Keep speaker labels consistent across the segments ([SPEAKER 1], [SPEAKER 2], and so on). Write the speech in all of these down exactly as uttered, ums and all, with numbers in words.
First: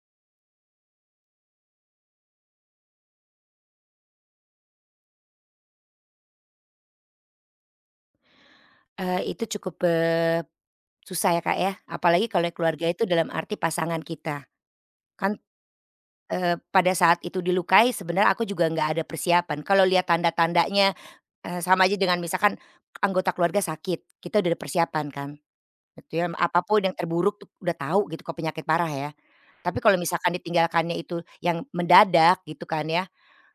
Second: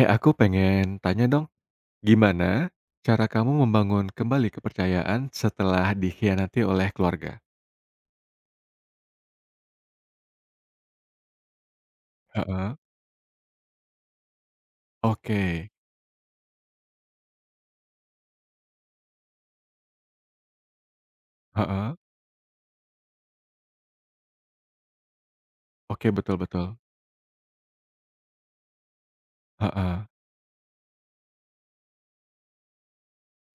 [SPEAKER 1] Eh, aku pengen tanya dong, gimana cara kamu membangun kembali kepercayaan setelah dikhianati oleh keluarga?
[SPEAKER 2] Eee, itu cukup, eee, susah ya, Kak, ya, apalagi kalau
[SPEAKER 1] Heeh,
[SPEAKER 2] keluarga itu dalam arti pasangan kita. Kan,
[SPEAKER 1] oke,
[SPEAKER 2] eee, pada saat itu dilukai sebenarnya aku juga nggak ada persiapan, kalau lihat tanda-tandanya, eee, sama
[SPEAKER 1] heeh,
[SPEAKER 2] aja dengan misalkan anggota keluarga sakit, kita udah ada persiapan kan,
[SPEAKER 1] oke,
[SPEAKER 2] gitu ya,
[SPEAKER 1] betul betul,
[SPEAKER 2] apapun yang terburuk tuh udah tahu gitu kalau penyakit parah ya. Tapi kalau
[SPEAKER 1] heeh,
[SPEAKER 2] misalkan ditinggalkannya itu yang mendadak gitu kan ya,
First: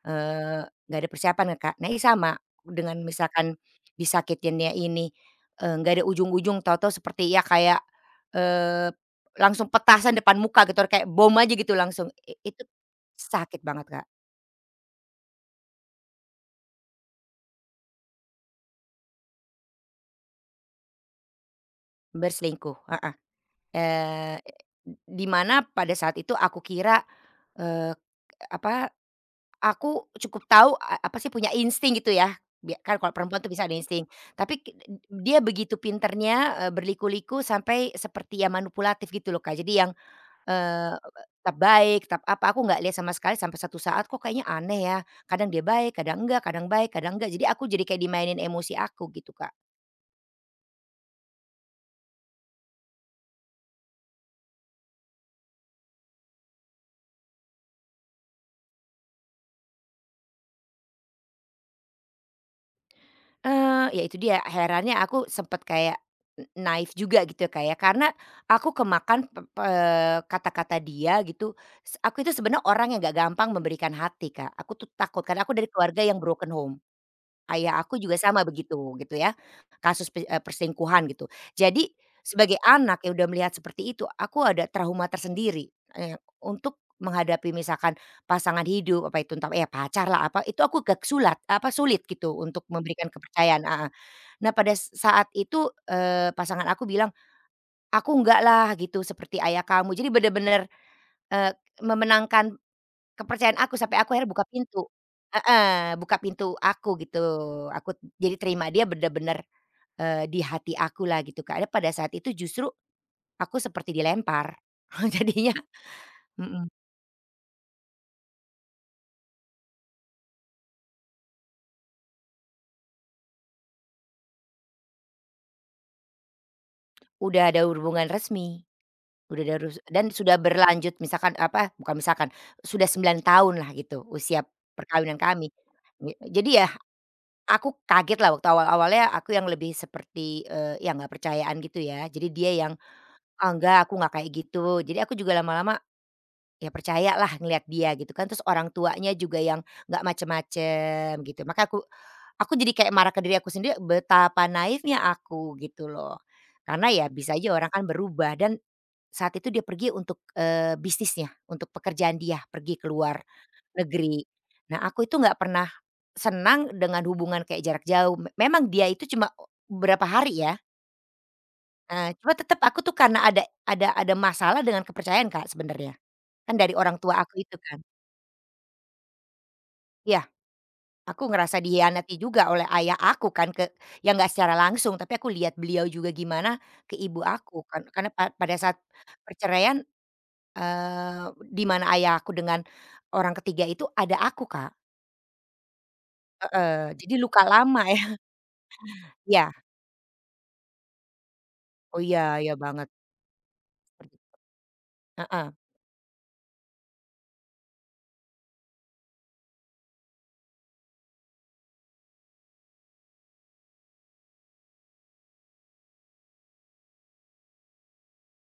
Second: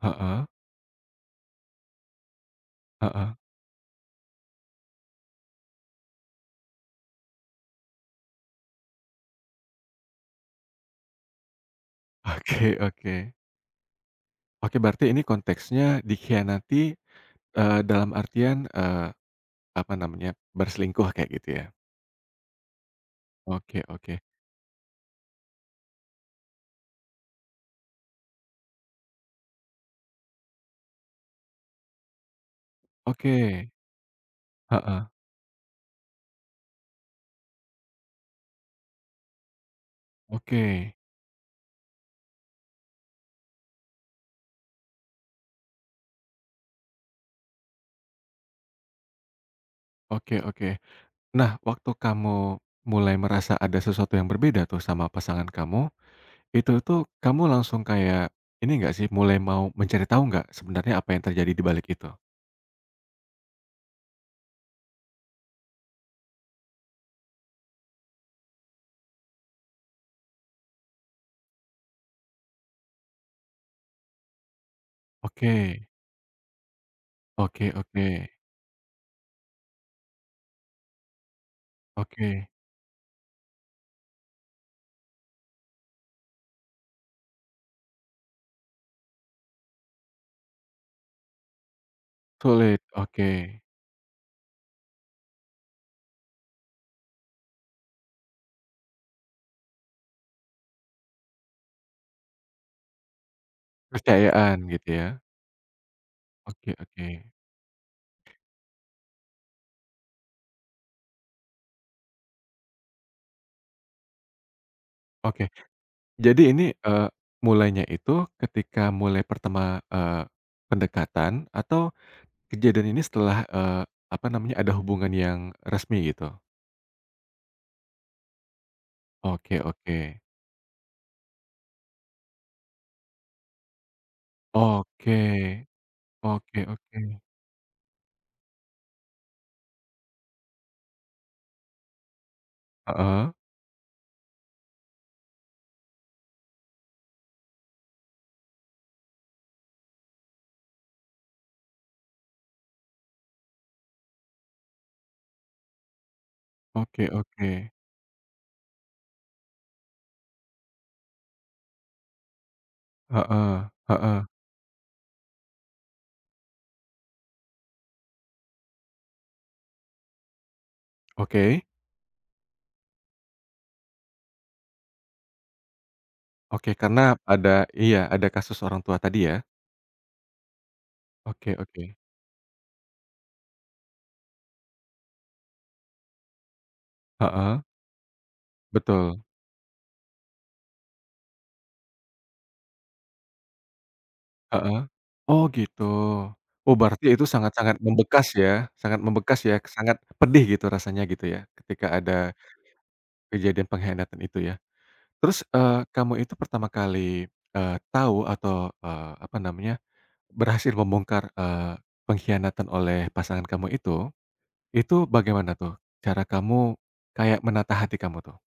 [SPEAKER 1] heeh,
[SPEAKER 2] Eee, nggak ada persiapan ya, Kak. Nah, ini sama dengan
[SPEAKER 1] heeh,
[SPEAKER 2] misalkan disakitinnya ini, eee, nggak ada ujung-ujung tahu-tahu seperti ya kayak, eee, langsung petasan depan muka gitu, kayak bom aja gitu langsung. I itu
[SPEAKER 1] oke oke.
[SPEAKER 2] sakit banget, Kak,
[SPEAKER 1] Oke, berarti ini konteksnya dikhianati, eee, dalam artian, eee, apa namanya, berselingkuh kayak gitu ya?
[SPEAKER 2] berselingkuh, heeh.
[SPEAKER 1] Oke oke,
[SPEAKER 2] Eee, di mana pada saat itu aku kira, eee, apa aku cukup tahu a apa sih punya insting gitu ya, bia kan kalau
[SPEAKER 1] oke,
[SPEAKER 2] perempuan tuh bisa ada insting, tapi ki
[SPEAKER 1] heeh,
[SPEAKER 2] dia begitu pinternya, eee, berliku-liku sampai seperti yang manipulatif gitu loh, Kak. Jadi yang, eee,
[SPEAKER 1] oke,
[SPEAKER 2] tetap baik, tetap apa, aku nggak lihat sama sekali sampai satu saat kok kayaknya aneh ya, kadang dia baik, kadang enggak, kadang baik, kadang enggak, jadi aku jadi kayak dimainin emosi aku gitu, Kak.
[SPEAKER 1] oke oke. Nah, waktu kamu mulai merasa ada sesuatu yang berbeda tuh sama pasangan kamu. Itu itu, kamu langsung kayak, ini nggak sih, mulai mau mencari tahu nggak sebenarnya apa yang terjadi di balik itu?
[SPEAKER 2] Eee, ya itu dia, herannya aku sempet kayak n naif juga gitu ya, Kak, ya, karena aku kemakan pe eee, kata-kata dia gitu, s aku itu sebenarnya orang yang nggak gampang memberikan hati, Kak, aku tuh takut karena aku dari
[SPEAKER 1] Oke,
[SPEAKER 2] keluarga yang broken home.
[SPEAKER 1] oke
[SPEAKER 2] Ayah aku
[SPEAKER 1] oke
[SPEAKER 2] juga sama begitu gitu ya, kasus pe eee, perselingkuhan gitu. Jadi
[SPEAKER 1] oke,
[SPEAKER 2] sebagai anak yang udah melihat seperti itu, aku ada trauma tersendiri, eee, untuk menghadapi misalkan pasangan hidup, apa itu entah ya pacar lah apa, itu aku gak sulat apa sulit gitu untuk
[SPEAKER 1] sulit,
[SPEAKER 2] memberikan
[SPEAKER 1] oke.
[SPEAKER 2] kepercayaan heeh. Nah pada s- saat itu, eee, pasangan aku bilang, "Aku enggak lah gitu seperti ayah kamu." Jadi bener-bener, eee, memenangkan kepercayaan aku sampai aku akhirnya buka
[SPEAKER 1] Kepercayaan
[SPEAKER 2] pintu,
[SPEAKER 1] gitu ya?
[SPEAKER 2] heeh, buka pintu
[SPEAKER 1] Oke
[SPEAKER 2] aku
[SPEAKER 1] oke
[SPEAKER 2] gitu. Aku jadi terima dia bener-bener, eee, di hati aku lah gitu, karena pada saat itu justru aku seperti dilempar.
[SPEAKER 1] oke.
[SPEAKER 2] Jadinya
[SPEAKER 1] Jadi ini,
[SPEAKER 2] mhm,
[SPEAKER 1] eee, mulainya itu ketika mulai pertama, eee, pendekatan atau kejadian ini setelah, eee, apa namanya, ada hubungan yang resmi gitu?
[SPEAKER 2] udah ada hubungan resmi, udah ada
[SPEAKER 1] Oke
[SPEAKER 2] rus
[SPEAKER 1] oke.
[SPEAKER 2] dan sudah berlanjut misalkan apa, bukan misalkan, sudah sembilan tahun lah gitu usia perkawinan
[SPEAKER 1] Oke
[SPEAKER 2] kami. Ye
[SPEAKER 1] oke
[SPEAKER 2] jadi ya
[SPEAKER 1] oke.
[SPEAKER 2] aku kaget lah waktu awal-awalnya aku yang lebih seperti, eee, ya nggak percayaan gitu ya. Jadi dia yang,
[SPEAKER 1] Heeh,
[SPEAKER 2] "Oh enggak, aku nggak kayak gitu." Jadi aku juga lama-lama ya percaya lah ngelihat dia gitu kan, terus orang tuanya juga yang nggak macem-macem gitu. Maka aku aku jadi kayak marah ke diri aku sendiri betapa naifnya aku gitu loh. Karena ya
[SPEAKER 1] oke
[SPEAKER 2] bisa
[SPEAKER 1] oke.
[SPEAKER 2] aja orang kan berubah dan saat itu dia pergi untuk, eee, bisnisnya, untuk pekerjaan dia pergi keluar
[SPEAKER 1] Heeh
[SPEAKER 2] negeri.
[SPEAKER 1] heeh.
[SPEAKER 2] Nah aku itu nggak pernah senang dengan hubungan kayak jarak jauh. Memang dia itu cuma berapa hari ya.
[SPEAKER 1] Oke
[SPEAKER 2] Eee, cuma tetep aku tuh karena ada ada ada masalah dengan kepercayaan Kak sebenarnya, kan dari
[SPEAKER 1] oke,
[SPEAKER 2] orang
[SPEAKER 1] karena
[SPEAKER 2] tua aku itu
[SPEAKER 1] ada,
[SPEAKER 2] kan.
[SPEAKER 1] iya, ada kasus orang tua tadi ya?
[SPEAKER 2] Iya, aku
[SPEAKER 1] Oke
[SPEAKER 2] ngerasa
[SPEAKER 1] oke.
[SPEAKER 2] dikhianati juga oleh ayah aku kan, ke ya nggak secara langsung tapi aku lihat beliau juga gimana ke ibu aku
[SPEAKER 1] Heeh,
[SPEAKER 2] kan karena pa pada saat
[SPEAKER 1] betul.
[SPEAKER 2] perceraian, eee, di mana ayah aku dengan orang ketiga itu ada aku Kak,
[SPEAKER 1] Heeh. Oh gitu. Oh
[SPEAKER 2] heeh,
[SPEAKER 1] berarti
[SPEAKER 2] jadi
[SPEAKER 1] itu
[SPEAKER 2] luka
[SPEAKER 1] sangat-sangat
[SPEAKER 2] lama ya.
[SPEAKER 1] membekas ya, sangat membekas
[SPEAKER 2] Iya,
[SPEAKER 1] ya, sangat pedih gitu rasanya gitu ya, ketika
[SPEAKER 2] oh
[SPEAKER 1] ada
[SPEAKER 2] iya iya banget,
[SPEAKER 1] kejadian pengkhianatan itu ya. Terus,
[SPEAKER 2] heeh.
[SPEAKER 1] eee, kamu itu pertama kali, eee, tahu atau, eee, apa namanya, berhasil membongkar, eee, pengkhianatan oleh pasangan kamu itu, itu bagaimana tuh cara kamu kayak menata hati kamu tuh?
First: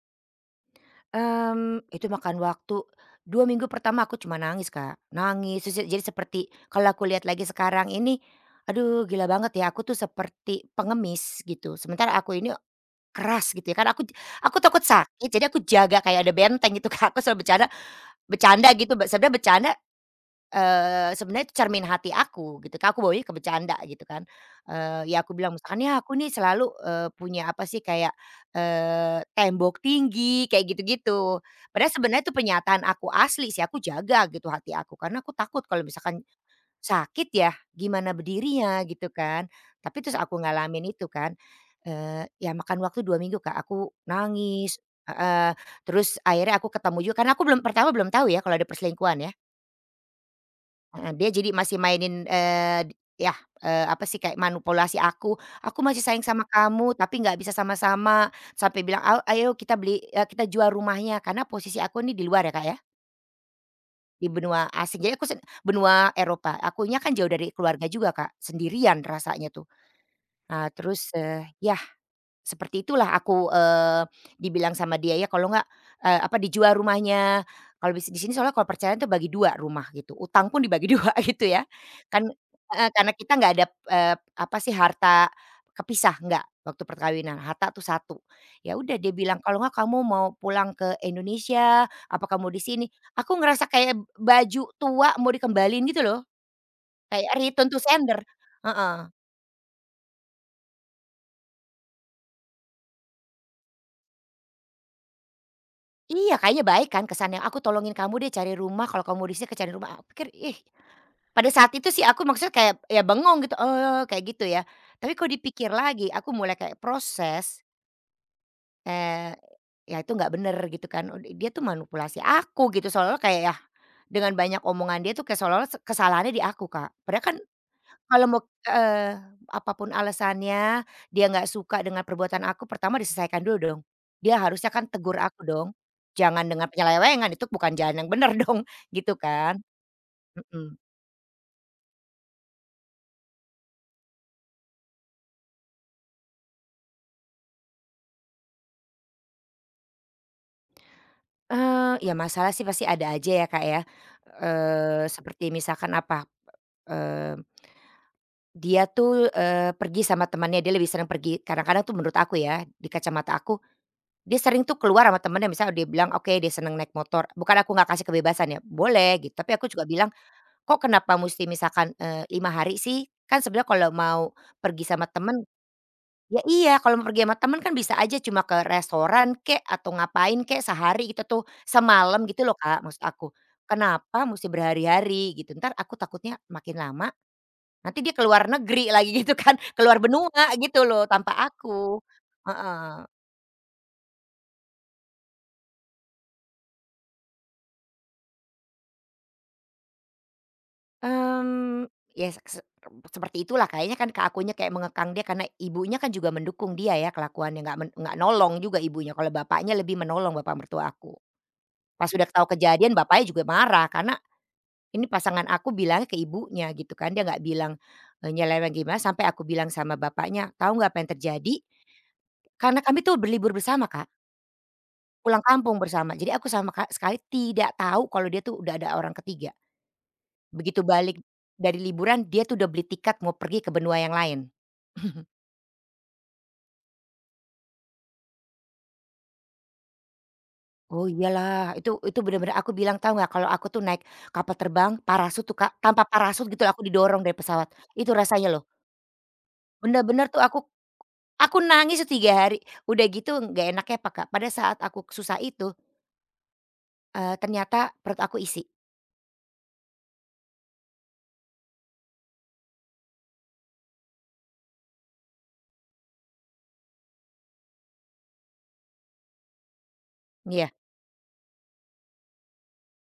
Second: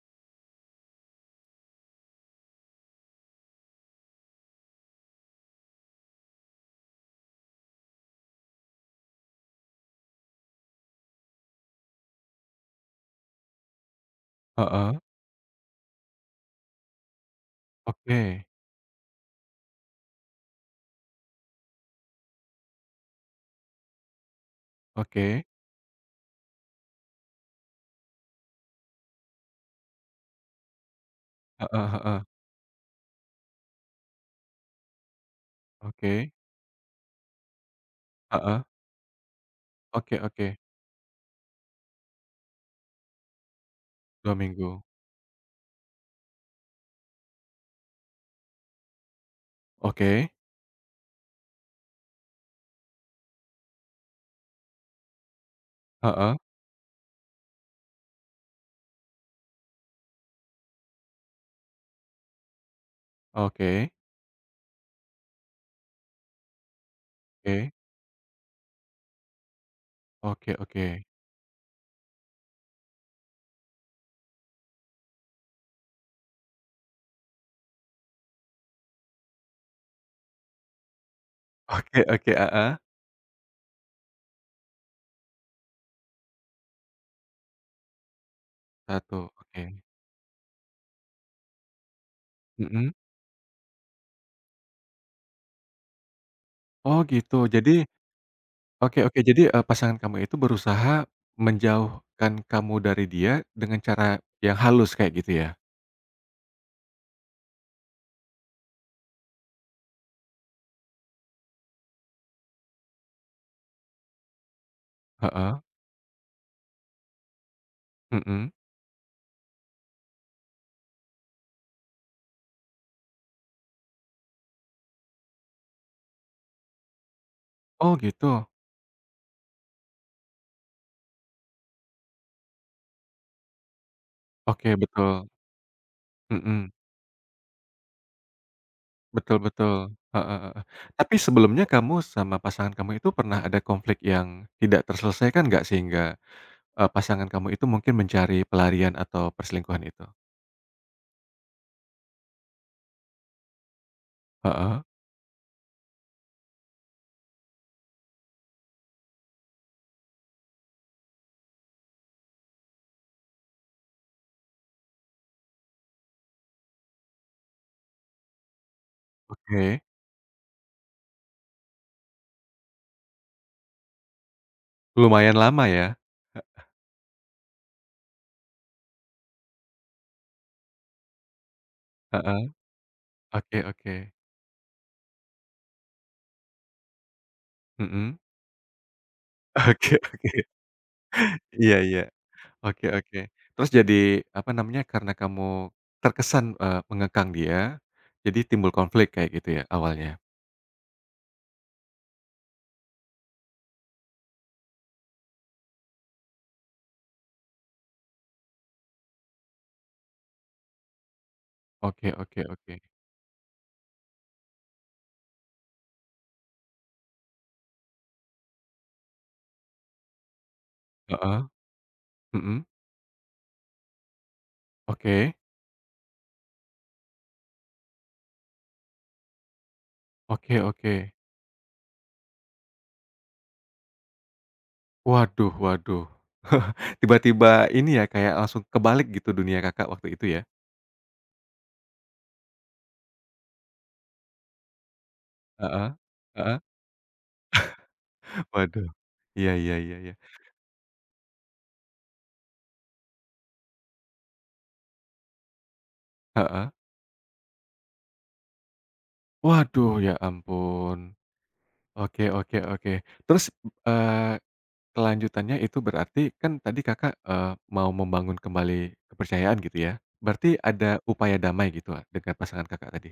[SPEAKER 2] Mmm, itu makan waktu dua minggu pertama aku cuma nangis, Kak, nangis terus jadi seperti kalau aku lihat lagi sekarang ini, aduh gila banget ya aku tuh seperti pengemis gitu sementara aku ini keras gitu ya kan aku aku takut
[SPEAKER 1] Heeh,
[SPEAKER 2] sakit jadi aku jaga kayak ada benteng gitu, Kak, aku selalu bercanda
[SPEAKER 1] oke
[SPEAKER 2] bercanda gitu sebenarnya bercanda Eee, sebenarnya itu cermin hati aku gitu kan aku bawanya ke bercanda gitu kan. Eee, ya aku
[SPEAKER 1] oke,
[SPEAKER 2] bilang misalkan, "Ya aku nih selalu, eee, punya apa sih kayak, eee, tembok tinggi," kayak gitu-gitu.
[SPEAKER 1] heeh
[SPEAKER 2] Padahal
[SPEAKER 1] heeh,
[SPEAKER 2] sebenarnya itu pernyataan aku asli sih, aku jaga gitu hati aku karena aku takut kalau misalkan
[SPEAKER 1] oke,
[SPEAKER 2] sakit ya gimana
[SPEAKER 1] heeh,
[SPEAKER 2] berdirinya gitu kan. Tapi terus
[SPEAKER 1] oke
[SPEAKER 2] aku
[SPEAKER 1] oke.
[SPEAKER 2] ngalamin itu kan, eee, ya makan waktu dua minggu Kak, aku
[SPEAKER 1] Dua
[SPEAKER 2] nangis
[SPEAKER 1] minggu,
[SPEAKER 2] heeh, terus akhirnya aku ketemu juga karena aku belum pertama belum tahu ya kalau ada perselingkuhan ya.
[SPEAKER 1] oke,
[SPEAKER 2] Heeh, dia jadi masih mainin, eee, yah, eee, apa sih, kayak manipulasi aku, "Aku masih sayang
[SPEAKER 1] heeh,
[SPEAKER 2] sama kamu tapi nggak bisa sama-sama," sampai bilang, "Au ayo kita beli eee, kita jual rumahnya," karena posisi aku nih di luar ya, Kak, ya,
[SPEAKER 1] oke
[SPEAKER 2] di benua asing. Jadi aku sen benua Eropa, akunya kan jauh dari
[SPEAKER 1] oke,
[SPEAKER 2] keluarga juga, Kak, sendirian rasanya tuh. Nah
[SPEAKER 1] oke
[SPEAKER 2] terus, eee, ya seperti itulah aku, eee, dibilang sama dia ya kalau nggak eee, apa, dijual rumahnya, kalau bis di sini soalnya kalau perceraian tuh bagi dua rumah gitu, utang pun dibagi dua gitu ya.
[SPEAKER 1] oke, oke
[SPEAKER 2] Kan
[SPEAKER 1] oke, heeh,
[SPEAKER 2] heeh, karena kita nggak ada, eee, apa sih, harta kepisah, nggak, waktu perkawinan, harta tuh satu. Ya udah dia
[SPEAKER 1] satu,
[SPEAKER 2] bilang, "Kalau
[SPEAKER 1] oke,
[SPEAKER 2] nggak kamu mau pulang ke Indonesia, apa kamu di sini?"
[SPEAKER 1] mhm,
[SPEAKER 2] Aku ngerasa kayak baju tua mau dikembalin gitu loh,
[SPEAKER 1] oh
[SPEAKER 2] kayak
[SPEAKER 1] gitu,
[SPEAKER 2] return to
[SPEAKER 1] jadi
[SPEAKER 2] sender.
[SPEAKER 1] oke
[SPEAKER 2] Heeh.
[SPEAKER 1] oke. Jadi, eee, pasangan kamu itu berusaha menjauhkan kamu dari dia dengan cara yang halus kayak gitu ya?
[SPEAKER 2] Iya, kayaknya baik kan kesannya, "Aku tolongin kamu deh cari rumah, kalau kamu di ke cari rumah." Aku pikir, ih, pada saat itu sih aku maksudnya kayak ya bengong gitu, "Oh," kayak gitu ya. Tapi kalau
[SPEAKER 1] Heeh,
[SPEAKER 2] dipikir lagi aku mulai kayak proses,
[SPEAKER 1] mhm,
[SPEAKER 2] eee, ya itu nggak bener gitu kan, ud dia tuh manipulasi aku gitu, seolah kayak ya dengan banyak omongan dia tuh kayak seolah kesalahannya di aku, Kak. Padahal kan
[SPEAKER 1] oh
[SPEAKER 2] kalau mau
[SPEAKER 1] gitu,
[SPEAKER 2] heeh, apa alasannya, dia nggak suka dengan perbuatan aku, pertama diselesaikan dulu dong. Dia harusnya
[SPEAKER 1] oke
[SPEAKER 2] kan tegur
[SPEAKER 1] betul,
[SPEAKER 2] aku dong, jangan dengan
[SPEAKER 1] mhm.
[SPEAKER 2] penyelewengan, itu bukan jalan yang bener dong, gitu
[SPEAKER 1] Betul
[SPEAKER 2] kan.
[SPEAKER 1] betul, heeh heeh.
[SPEAKER 2] Mhm.
[SPEAKER 1] Tapi sebelumnya kamu sama pasangan kamu itu pernah ada konflik yang tidak terselesaikan nggak, sehingga, eee, pasangan kamu itu mungkin mencari pelarian atau perselingkuhan itu?
[SPEAKER 2] Eee, ya masalah sih pasti ada aja ya, Kak, ya,
[SPEAKER 1] Heeh,
[SPEAKER 2] eee, seperti misalkan apa, eee, dia tuh, eee, pergi sama temannya, dia lebih sering pergi, kadang-kadang tuh menurut aku ya, di kacamata aku, dia sering tuh keluar sama temannya. Misalnya dia bilang, oke dia seneng naik motor, bukan aku nggak kasih kebebasan ya, boleh gitu, tapi aku
[SPEAKER 1] oke.
[SPEAKER 2] juga bilang kok kenapa mesti misalkan, eee, lima hari sih? Kan sebenarnya kalau mau pergi sama
[SPEAKER 1] Lumayan
[SPEAKER 2] temen,
[SPEAKER 1] lama ya?
[SPEAKER 2] ya
[SPEAKER 1] He
[SPEAKER 2] iya, kalau mau pergi sama temen kan bisa aja cuma ke restoran kek, atau ngapain kek sehari gitu tuh, semalam gitu
[SPEAKER 1] heeh,
[SPEAKER 2] loh Kak, maksud aku.
[SPEAKER 1] oke oke,
[SPEAKER 2] Kenapa mesti berhari-hari gitu, ntar aku takutnya makin lama nanti dia
[SPEAKER 1] mhm.
[SPEAKER 2] keluar negeri lagi gitu kan, keluar
[SPEAKER 1] Oke oke,
[SPEAKER 2] benua gitu loh tanpa
[SPEAKER 1] iya
[SPEAKER 2] aku.
[SPEAKER 1] iya, oke
[SPEAKER 2] Heeh.
[SPEAKER 1] oke. Terus jadi, apa namanya, karena kamu terkesan, eee, mengekang dia, jadi timbul konflik kayak gitu ya awalnya?
[SPEAKER 2] Mmm, ya se se seperti itulah kayaknya kan ke akunya kayak mengekang dia karena ibunya kan juga mendukung dia ya kelakuannya nggak men nggak nolong juga ibunya kalau bapaknya lebih menolong bapak mertua aku.
[SPEAKER 1] Oke
[SPEAKER 2] Pas udah
[SPEAKER 1] oke
[SPEAKER 2] tahu
[SPEAKER 1] oke,
[SPEAKER 2] kejadian bapaknya juga marah karena ini pasangan aku bilangnya ke ibunya gitu kan dia nggak bilang, eee, nyeleweng gimana sampai aku bilang sama bapaknya, "Tahu nggak apa yang
[SPEAKER 1] heeh,
[SPEAKER 2] terjadi?"
[SPEAKER 1] mhm,
[SPEAKER 2] Karena kami tuh berlibur bersama Kak,
[SPEAKER 1] oke.
[SPEAKER 2] pulang kampung bersama jadi aku sama ka sekali tidak tahu kalau dia tuh udah ada orang ketiga.
[SPEAKER 1] Oke
[SPEAKER 2] Begitu
[SPEAKER 1] oke.
[SPEAKER 2] balik dari liburan dia tuh udah beli tiket mau pergi ke benua yang lain.
[SPEAKER 1] Waduh waduh. Tiba-tiba ini ya, kayak langsung kebalik gitu dunia Kakak waktu itu ya?
[SPEAKER 2] Oh iyalah itu itu benar-benar aku bilang tahu nggak kalau aku tuh naik kapal terbang parasut tuh Kak,
[SPEAKER 1] Heeh,
[SPEAKER 2] tanpa parasut
[SPEAKER 1] heeh.
[SPEAKER 2] gitu aku didorong dari pesawat, itu rasanya loh.
[SPEAKER 1] Waduh. Iya iya iya iya.
[SPEAKER 2] Bener-bener tuh aku aku nangis tuh tiga hari, udah gitu nggak enaknya apa Kak, pada saat aku susah itu,
[SPEAKER 1] Heeh.
[SPEAKER 2] eee, ternyata perut aku isi.
[SPEAKER 1] Waduh, ya ampun. Oke oke oke. Terus, eee, kelanjutannya itu berarti kan tadi Kakak, eee, mau membangun kembali kepercayaan gitu ya? Berarti
[SPEAKER 2] Iya,
[SPEAKER 1] ada upaya damai gitu a dengan pasangan Kakak tadi?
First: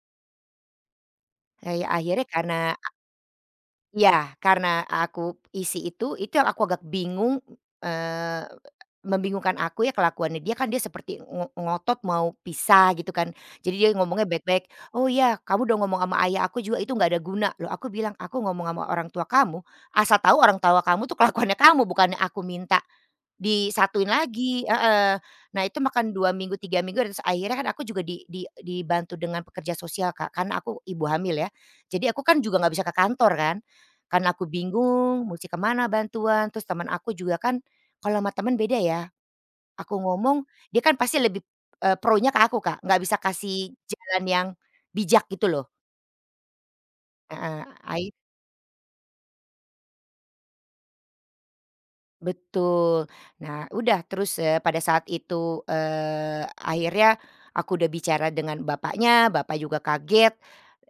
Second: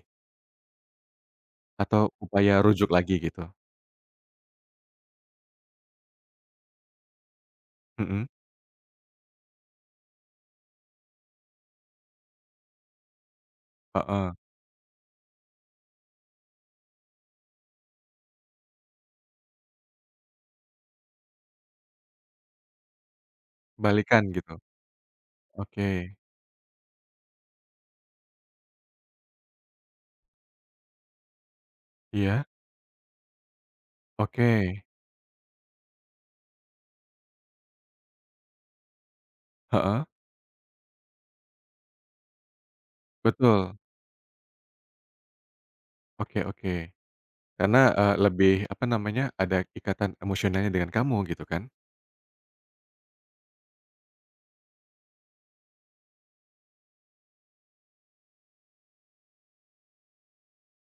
[SPEAKER 2] eee, ya
[SPEAKER 1] Atau
[SPEAKER 2] akhirnya karena
[SPEAKER 1] upaya rujuk lagi gitu?
[SPEAKER 2] iya, karena aku isi itu, itu yang aku agak bingung,
[SPEAKER 1] Mhm,
[SPEAKER 2] eee, membingungkan aku ya kelakuannya dia, kan dia seperti ngo ngotot mau pisah gitu kan. Jadi dia ngomongnya
[SPEAKER 1] heeh.
[SPEAKER 2] baik-baik, "Oh ya kamu udah ngomong sama ayah aku juga itu nggak ada guna." Loh aku bilang, "Aku ngomong sama orang tua kamu, asal tahu orang tua kamu tuh kelakuannya kamu bukannya aku minta." Disatuin
[SPEAKER 1] Balikan gitu?
[SPEAKER 2] lagi, heeh. Nah itu makan
[SPEAKER 1] Oke.
[SPEAKER 2] dua minggu, tiga minggu terus akhirnya kan aku juga di di dibantu dengan pekerja sosial Kak, karena aku ibu hamil ya. Jadi aku kan
[SPEAKER 1] Iya?
[SPEAKER 2] juga nggak bisa ke kantor kan, karena aku
[SPEAKER 1] Oke,
[SPEAKER 2] bingung musti ke mana bantuan, terus teman aku juga kan kalau sama teman beda ya, aku
[SPEAKER 1] heeh,
[SPEAKER 2] ngomong dia kan pasti lebih, eee, pro-nya ke aku Kak, nggak bisa kasih
[SPEAKER 1] betul,
[SPEAKER 2] jalan yang bijak gitu loh.
[SPEAKER 1] oke oke.
[SPEAKER 2] Heeh,
[SPEAKER 1] Karena,
[SPEAKER 2] ai
[SPEAKER 1] eee, lebih apa namanya, ada ikatan emosionalnya dengan kamu gitu kan?
[SPEAKER 2] betul. Nah, udah terus, eee, pada saat itu, eee, akhirnya aku udah bicara dengan bapaknya, bapak juga kaget,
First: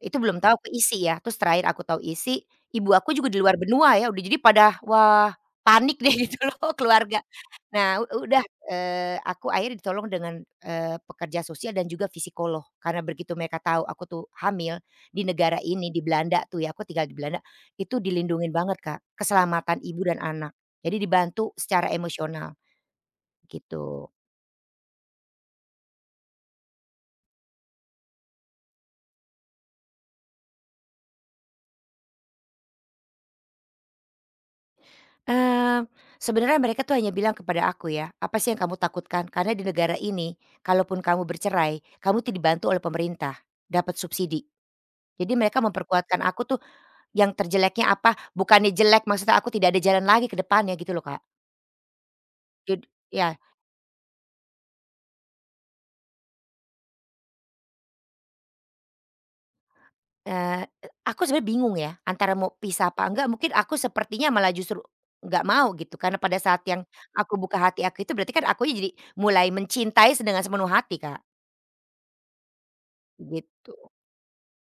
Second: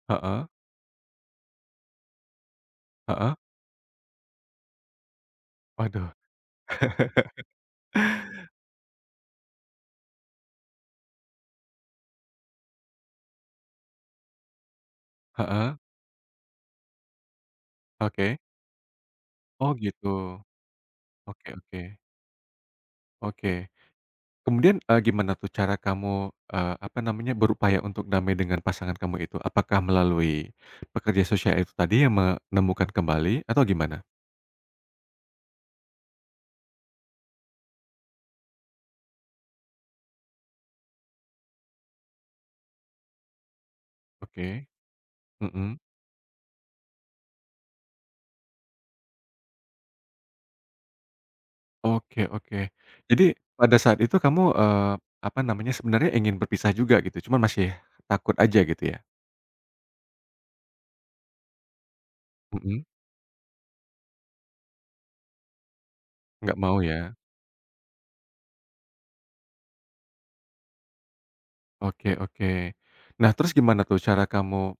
[SPEAKER 2] itu belum
[SPEAKER 1] Heeh
[SPEAKER 2] tahu keisi ya, terus terakhir aku tahu isi, ibu aku juga
[SPEAKER 1] heeh,
[SPEAKER 2] di luar benua ya, udah jadi pada, wah panik deh
[SPEAKER 1] waduh.
[SPEAKER 2] gitu loh keluarga. Nah, u udah, eee, aku akhirnya ditolong dengan, eee, pekerja sosial dan juga fisikolog. Karena begitu mereka tahu aku tuh hamil di negara
[SPEAKER 1] Heeh,
[SPEAKER 2] ini, di Belanda tuh ya, aku tinggal di Belanda, itu
[SPEAKER 1] oke.
[SPEAKER 2] dilindungin banget, Kak,
[SPEAKER 1] Oh
[SPEAKER 2] keselamatan ibu
[SPEAKER 1] gitu,
[SPEAKER 2] dan anak. Jadi
[SPEAKER 1] oke
[SPEAKER 2] dibantu
[SPEAKER 1] oke
[SPEAKER 2] secara emosional,
[SPEAKER 1] oke.
[SPEAKER 2] gitu.
[SPEAKER 1] Kemudian, eee, gimana tuh cara kamu, eee, apa namanya, berupaya untuk damai dengan pasangan kamu itu? Apakah melalui pekerja sosial itu tadi yang menemukan kembali atau gimana?
[SPEAKER 2] Eee, Sebenarnya mereka tuh hanya bilang kepada aku ya, "Apa sih yang kamu takutkan? Karena di negara ini kalaupun kamu bercerai, kamu tuh dibantu oleh pemerintah, dapat subsidi."
[SPEAKER 1] Oke,
[SPEAKER 2] Jadi mereka
[SPEAKER 1] mhm.
[SPEAKER 2] memperkuatkan aku tuh. Yang terjeleknya apa, bukannya jelek, maksudnya aku tidak ada jalan lagi ke depannya gitu loh, Kak.
[SPEAKER 1] Oke oke.
[SPEAKER 2] Jad
[SPEAKER 1] Jadi
[SPEAKER 2] Ya,
[SPEAKER 1] pada saat itu kamu, eee, apa namanya, sebenarnya ingin berpisah juga gitu, cuman masih takut aja gitu ya?
[SPEAKER 2] eee, aku sebenarnya bingung ya, antara mau
[SPEAKER 1] Mhm,
[SPEAKER 2] pisah apa enggak, mungkin aku sepertinya malah justru nggak mau gitu, karena pada
[SPEAKER 1] nggak
[SPEAKER 2] saat
[SPEAKER 1] mau
[SPEAKER 2] yang
[SPEAKER 1] ya?
[SPEAKER 2] aku buka hati aku itu berarti kan akunya jadi mulai mencintai se dengan sepenuh hati, Kak,
[SPEAKER 1] Oke oke. Nah terus
[SPEAKER 2] gitu.
[SPEAKER 1] gimana tuh cara kamu,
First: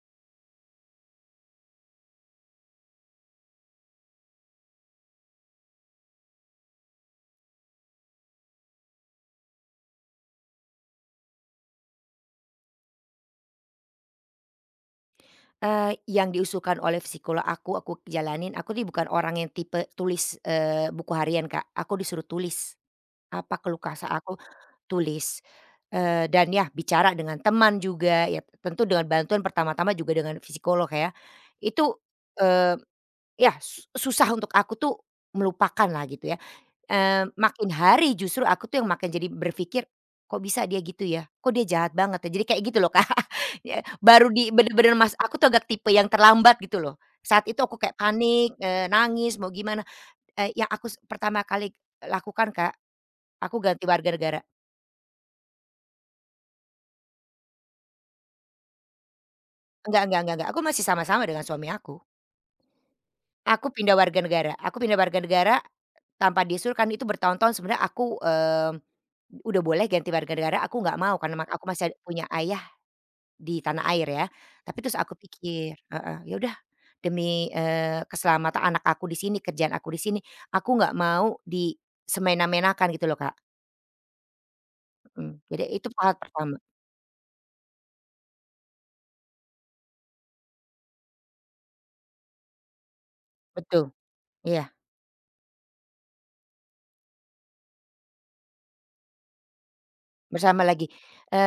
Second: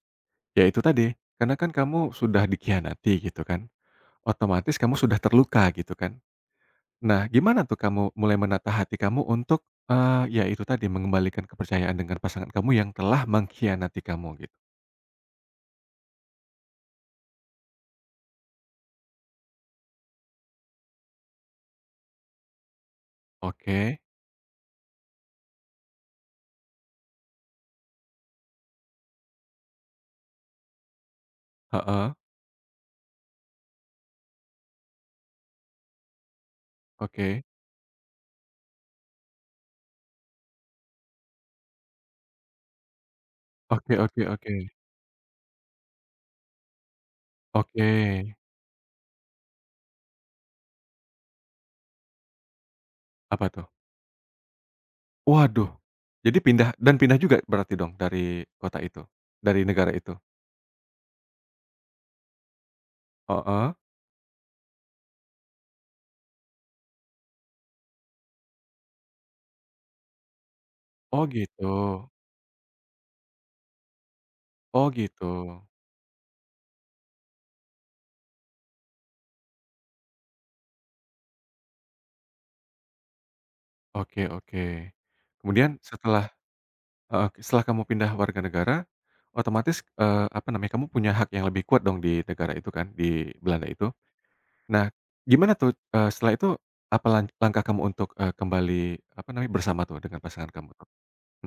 [SPEAKER 1] ya itu tadi, karena kan kamu sudah dikhianati gitu kan, otomatis kamu sudah terluka gitu kan. Nah gimana tuh kamu mulai menata hati kamu untuk, eee, ya itu tadi, mengembalikan kepercayaan dengan pasangan kamu yang telah mengkhianati kamu gitu?
[SPEAKER 2] Eee, yang diusulkan oleh psikolog aku, aku jalanin, aku nih bukan orang yang tipe tulis, eee, buku harian, Kak, aku disuruh tulis. Apa keluh
[SPEAKER 1] Oke,
[SPEAKER 2] kesah aku, tulis, eee, dan ya bicara dengan teman juga, ya tentu dengan bantuan pertama-tama juga dengan psikolog ya. Itu,
[SPEAKER 1] heeh,
[SPEAKER 2] eee, ya su susah untuk aku tuh melupakan lah gitu ya, eee,
[SPEAKER 1] oke.
[SPEAKER 2] makin hari justru aku tuh yang makin jadi berpikir, "Kok bisa dia gitu ya? Kok dia jahat banget ya?" Jadi kayak gitu loh, Kak. Ya
[SPEAKER 1] Oke oke
[SPEAKER 2] baru di
[SPEAKER 1] oke.
[SPEAKER 2] bener-bener Mas, aku tuh agak tipe yang terlambat gitu loh. Saat itu aku
[SPEAKER 1] Oke.
[SPEAKER 2] kayak panik, eee, nangis, mau gimana, eee, yang aku s pertama kali lakukan, Kak,
[SPEAKER 1] Apa
[SPEAKER 2] aku
[SPEAKER 1] tuh?
[SPEAKER 2] ganti warga negara.
[SPEAKER 1] Waduh, jadi pindah, dan pindah juga berarti dong dari kota itu? Dari negara
[SPEAKER 2] Enggak
[SPEAKER 1] itu?
[SPEAKER 2] enggak enggak enggak, aku masih sama-sama dengan suami aku. Aku
[SPEAKER 1] Heeh.
[SPEAKER 2] pindah warga negara aku pindah warga negara tanpa disuruh kan itu bertahun-tahun sebenarnya aku, eee, udah boleh ganti warga negara aku nggak mau
[SPEAKER 1] Oh
[SPEAKER 2] karena mak aku
[SPEAKER 1] gitu,
[SPEAKER 2] masih punya ayah di tanah air ya. Tapi
[SPEAKER 1] oh
[SPEAKER 2] terus aku
[SPEAKER 1] gitu.
[SPEAKER 2] pikir heeh, ya udah demi, eee, keselamatan anak aku di sini, kerjaan aku di sini, aku nggak mau disemena-menakan gitu loh, Kak,
[SPEAKER 1] Oke oke.
[SPEAKER 2] mhm. Jadi
[SPEAKER 1] Kemudian
[SPEAKER 2] itu part
[SPEAKER 1] setelah,
[SPEAKER 2] pertama
[SPEAKER 1] heeh, setelah kamu pindah warga negara, otomatis, eee, apa namanya, kamu punya hak yang lebih kuat dong di negara itu kan, di Belanda itu.
[SPEAKER 2] betul, iya,
[SPEAKER 1] Nah, gimana tuh, eee, setelah itu apa lan langkah kamu untuk, eee, kembali, apa namanya, bersama tuh dengan pasangan
[SPEAKER 2] bersama
[SPEAKER 1] kamu
[SPEAKER 2] lagi,
[SPEAKER 1] tuh?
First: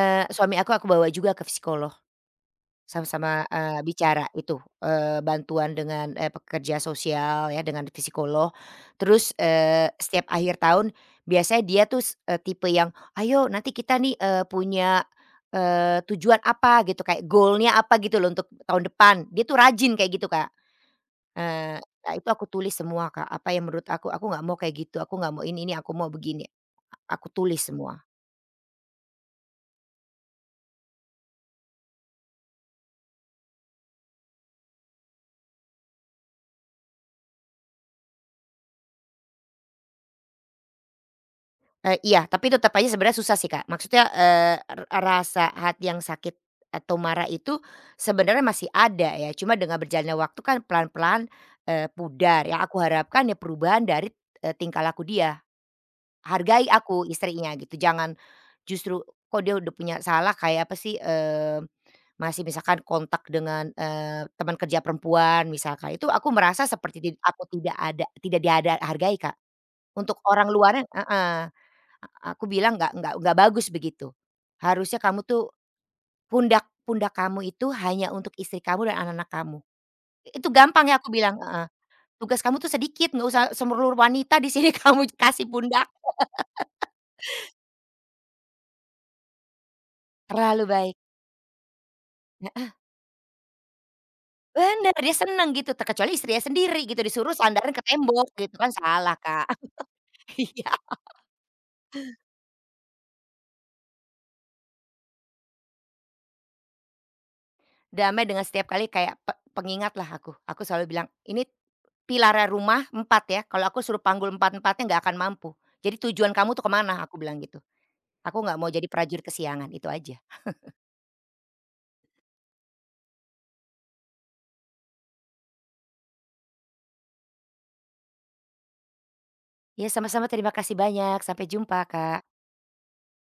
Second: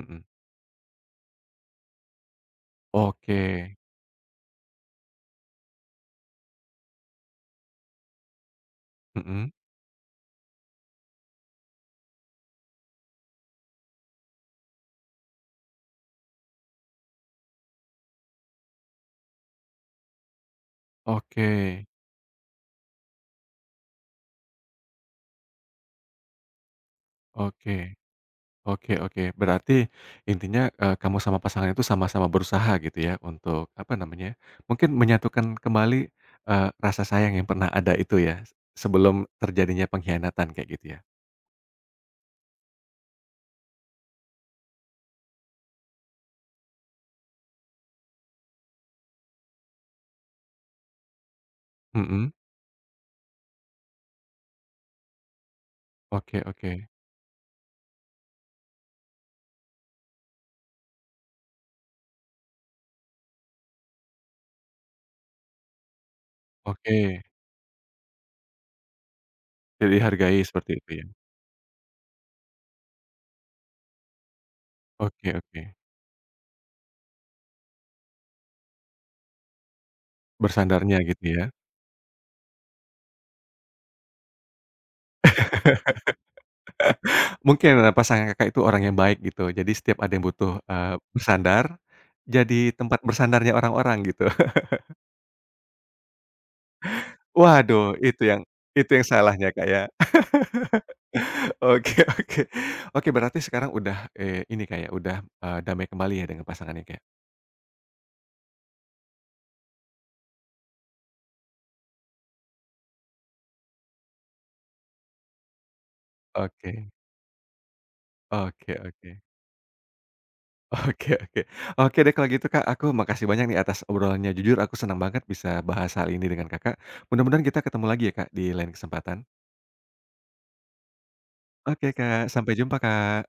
[SPEAKER 1] Mhm.
[SPEAKER 2] suami aku aku bawa juga ke psikolog. Sama-sama,
[SPEAKER 1] Oke.
[SPEAKER 2] eee, bicara itu, eee, bantuan dengan, eee, pekerja sosial ya, dengan psikolog. Terus,
[SPEAKER 1] Mhm.
[SPEAKER 2] eee, setiap akhir tahun biasanya dia tuh s eee, tipe yang, "Ayo nanti kita nih, eee, punya, eee, tujuan apa gitu, kayak goalnya apa gitu loh untuk tahun depan." Dia tuh rajin kayak gitu, Kak.
[SPEAKER 1] Oke
[SPEAKER 2] Eee, nah itu aku tulis semua, Kak, apa yang menurut aku, "Aku nggak mau kayak gitu, aku nggak mau ini ini, aku mau begini." Aku tulis
[SPEAKER 1] oke.
[SPEAKER 2] semua.
[SPEAKER 1] Oke oke. Berarti intinya, eee, kamu sama pasangan itu sama-sama berusaha gitu ya untuk, apa namanya, mungkin menyatukan kembali, eee, rasa sayang yang pernah ada itu ya, sebelum terjadinya pengkhianatan kayak gitu ya?
[SPEAKER 2] Eee, iya, tapi tetap aja sebenarnya susah sih, Kak. Maksudnya, eee, r rasa hati yang sakit atau marah itu sebenarnya masih ada ya, cuma dengan berjalannya waktu kan pelan-pelan, eee,
[SPEAKER 1] Mhm.
[SPEAKER 2] pudar. Yang aku harapkan ya perubahan dari, eee, tingkah laku dia.
[SPEAKER 1] Oke
[SPEAKER 2] Hargai
[SPEAKER 1] oke.
[SPEAKER 2] aku istrinya gitu, jangan justru, "Kok dia udah punya salah kayak apa sih," eee, masih misalkan kontak dengan, eee, teman kerja perempuan misalkan. Itu aku merasa seperti tid
[SPEAKER 1] Oke.
[SPEAKER 2] aku tidak ada tidak diada hargai, Kak.
[SPEAKER 1] Jadi
[SPEAKER 2] Untuk
[SPEAKER 1] dihargai
[SPEAKER 2] orang
[SPEAKER 1] seperti
[SPEAKER 2] luarnya
[SPEAKER 1] itu ya?
[SPEAKER 2] heeh. A aku bilang nggak nggak nggak bagus begitu. Harusnya kamu
[SPEAKER 1] Oke
[SPEAKER 2] tuh
[SPEAKER 1] oke.
[SPEAKER 2] pundak pundak kamu itu hanya untuk istri kamu dan anak-anak kamu. Itu gampang ya
[SPEAKER 1] Bersandarnya
[SPEAKER 2] aku
[SPEAKER 1] gitu
[SPEAKER 2] bilang,
[SPEAKER 1] ya?
[SPEAKER 2] heeh. Tugas kamu tuh sedikit nggak usah semerlur wanita di sini kamu kasih pundak.
[SPEAKER 1] Mungkin, eee, pasangan Kakak itu orang yang baik gitu, jadi setiap ada yang butuh,
[SPEAKER 2] Terlalu
[SPEAKER 1] eee,
[SPEAKER 2] baik,
[SPEAKER 1] bersandar, jadi
[SPEAKER 2] heeh,
[SPEAKER 1] tempat bersandarnya orang-orang gitu.
[SPEAKER 2] bener dia seneng gitu terkecuali istrinya sendiri gitu disuruh sandaran ke
[SPEAKER 1] Waduh, itu
[SPEAKER 2] tembok
[SPEAKER 1] yang
[SPEAKER 2] gitu kan
[SPEAKER 1] itu yang
[SPEAKER 2] salah, Kak.
[SPEAKER 1] salahnya, Kak, ya.
[SPEAKER 2] Iya,
[SPEAKER 1] Oke oke. Oke, berarti sekarang udah, eee, ini, kayak udah, eee, damai kembali ya dengan pasangannya, Kak, ya?
[SPEAKER 2] damai dengan setiap kali kayak pe pengingat lah aku. Aku selalu bilang, "Ini pilarnya rumah empat ya, kalau aku suruh panggul empat-empatnya nggak akan mampu. Jadi tujuan kamu tuh
[SPEAKER 1] Oke.
[SPEAKER 2] kemana," aku bilang gitu. Aku nggak mau
[SPEAKER 1] Oke
[SPEAKER 2] jadi
[SPEAKER 1] oke.
[SPEAKER 2] prajurit kesiangan, itu aja.
[SPEAKER 1] Oke oke. Oke deh kalau gitu, Kak, aku makasih banyak nih atas obrolannya. Jujur aku senang banget bisa bahas hal ini dengan Kakak. Mudah-mudahan kita ketemu lagi ya, Kak, di lain kesempatan.
[SPEAKER 2] Ya sama-sama terima kasih banyak, sampai jumpa,
[SPEAKER 1] Oke,
[SPEAKER 2] Kak.
[SPEAKER 1] Kak, sampai jumpa, Kak.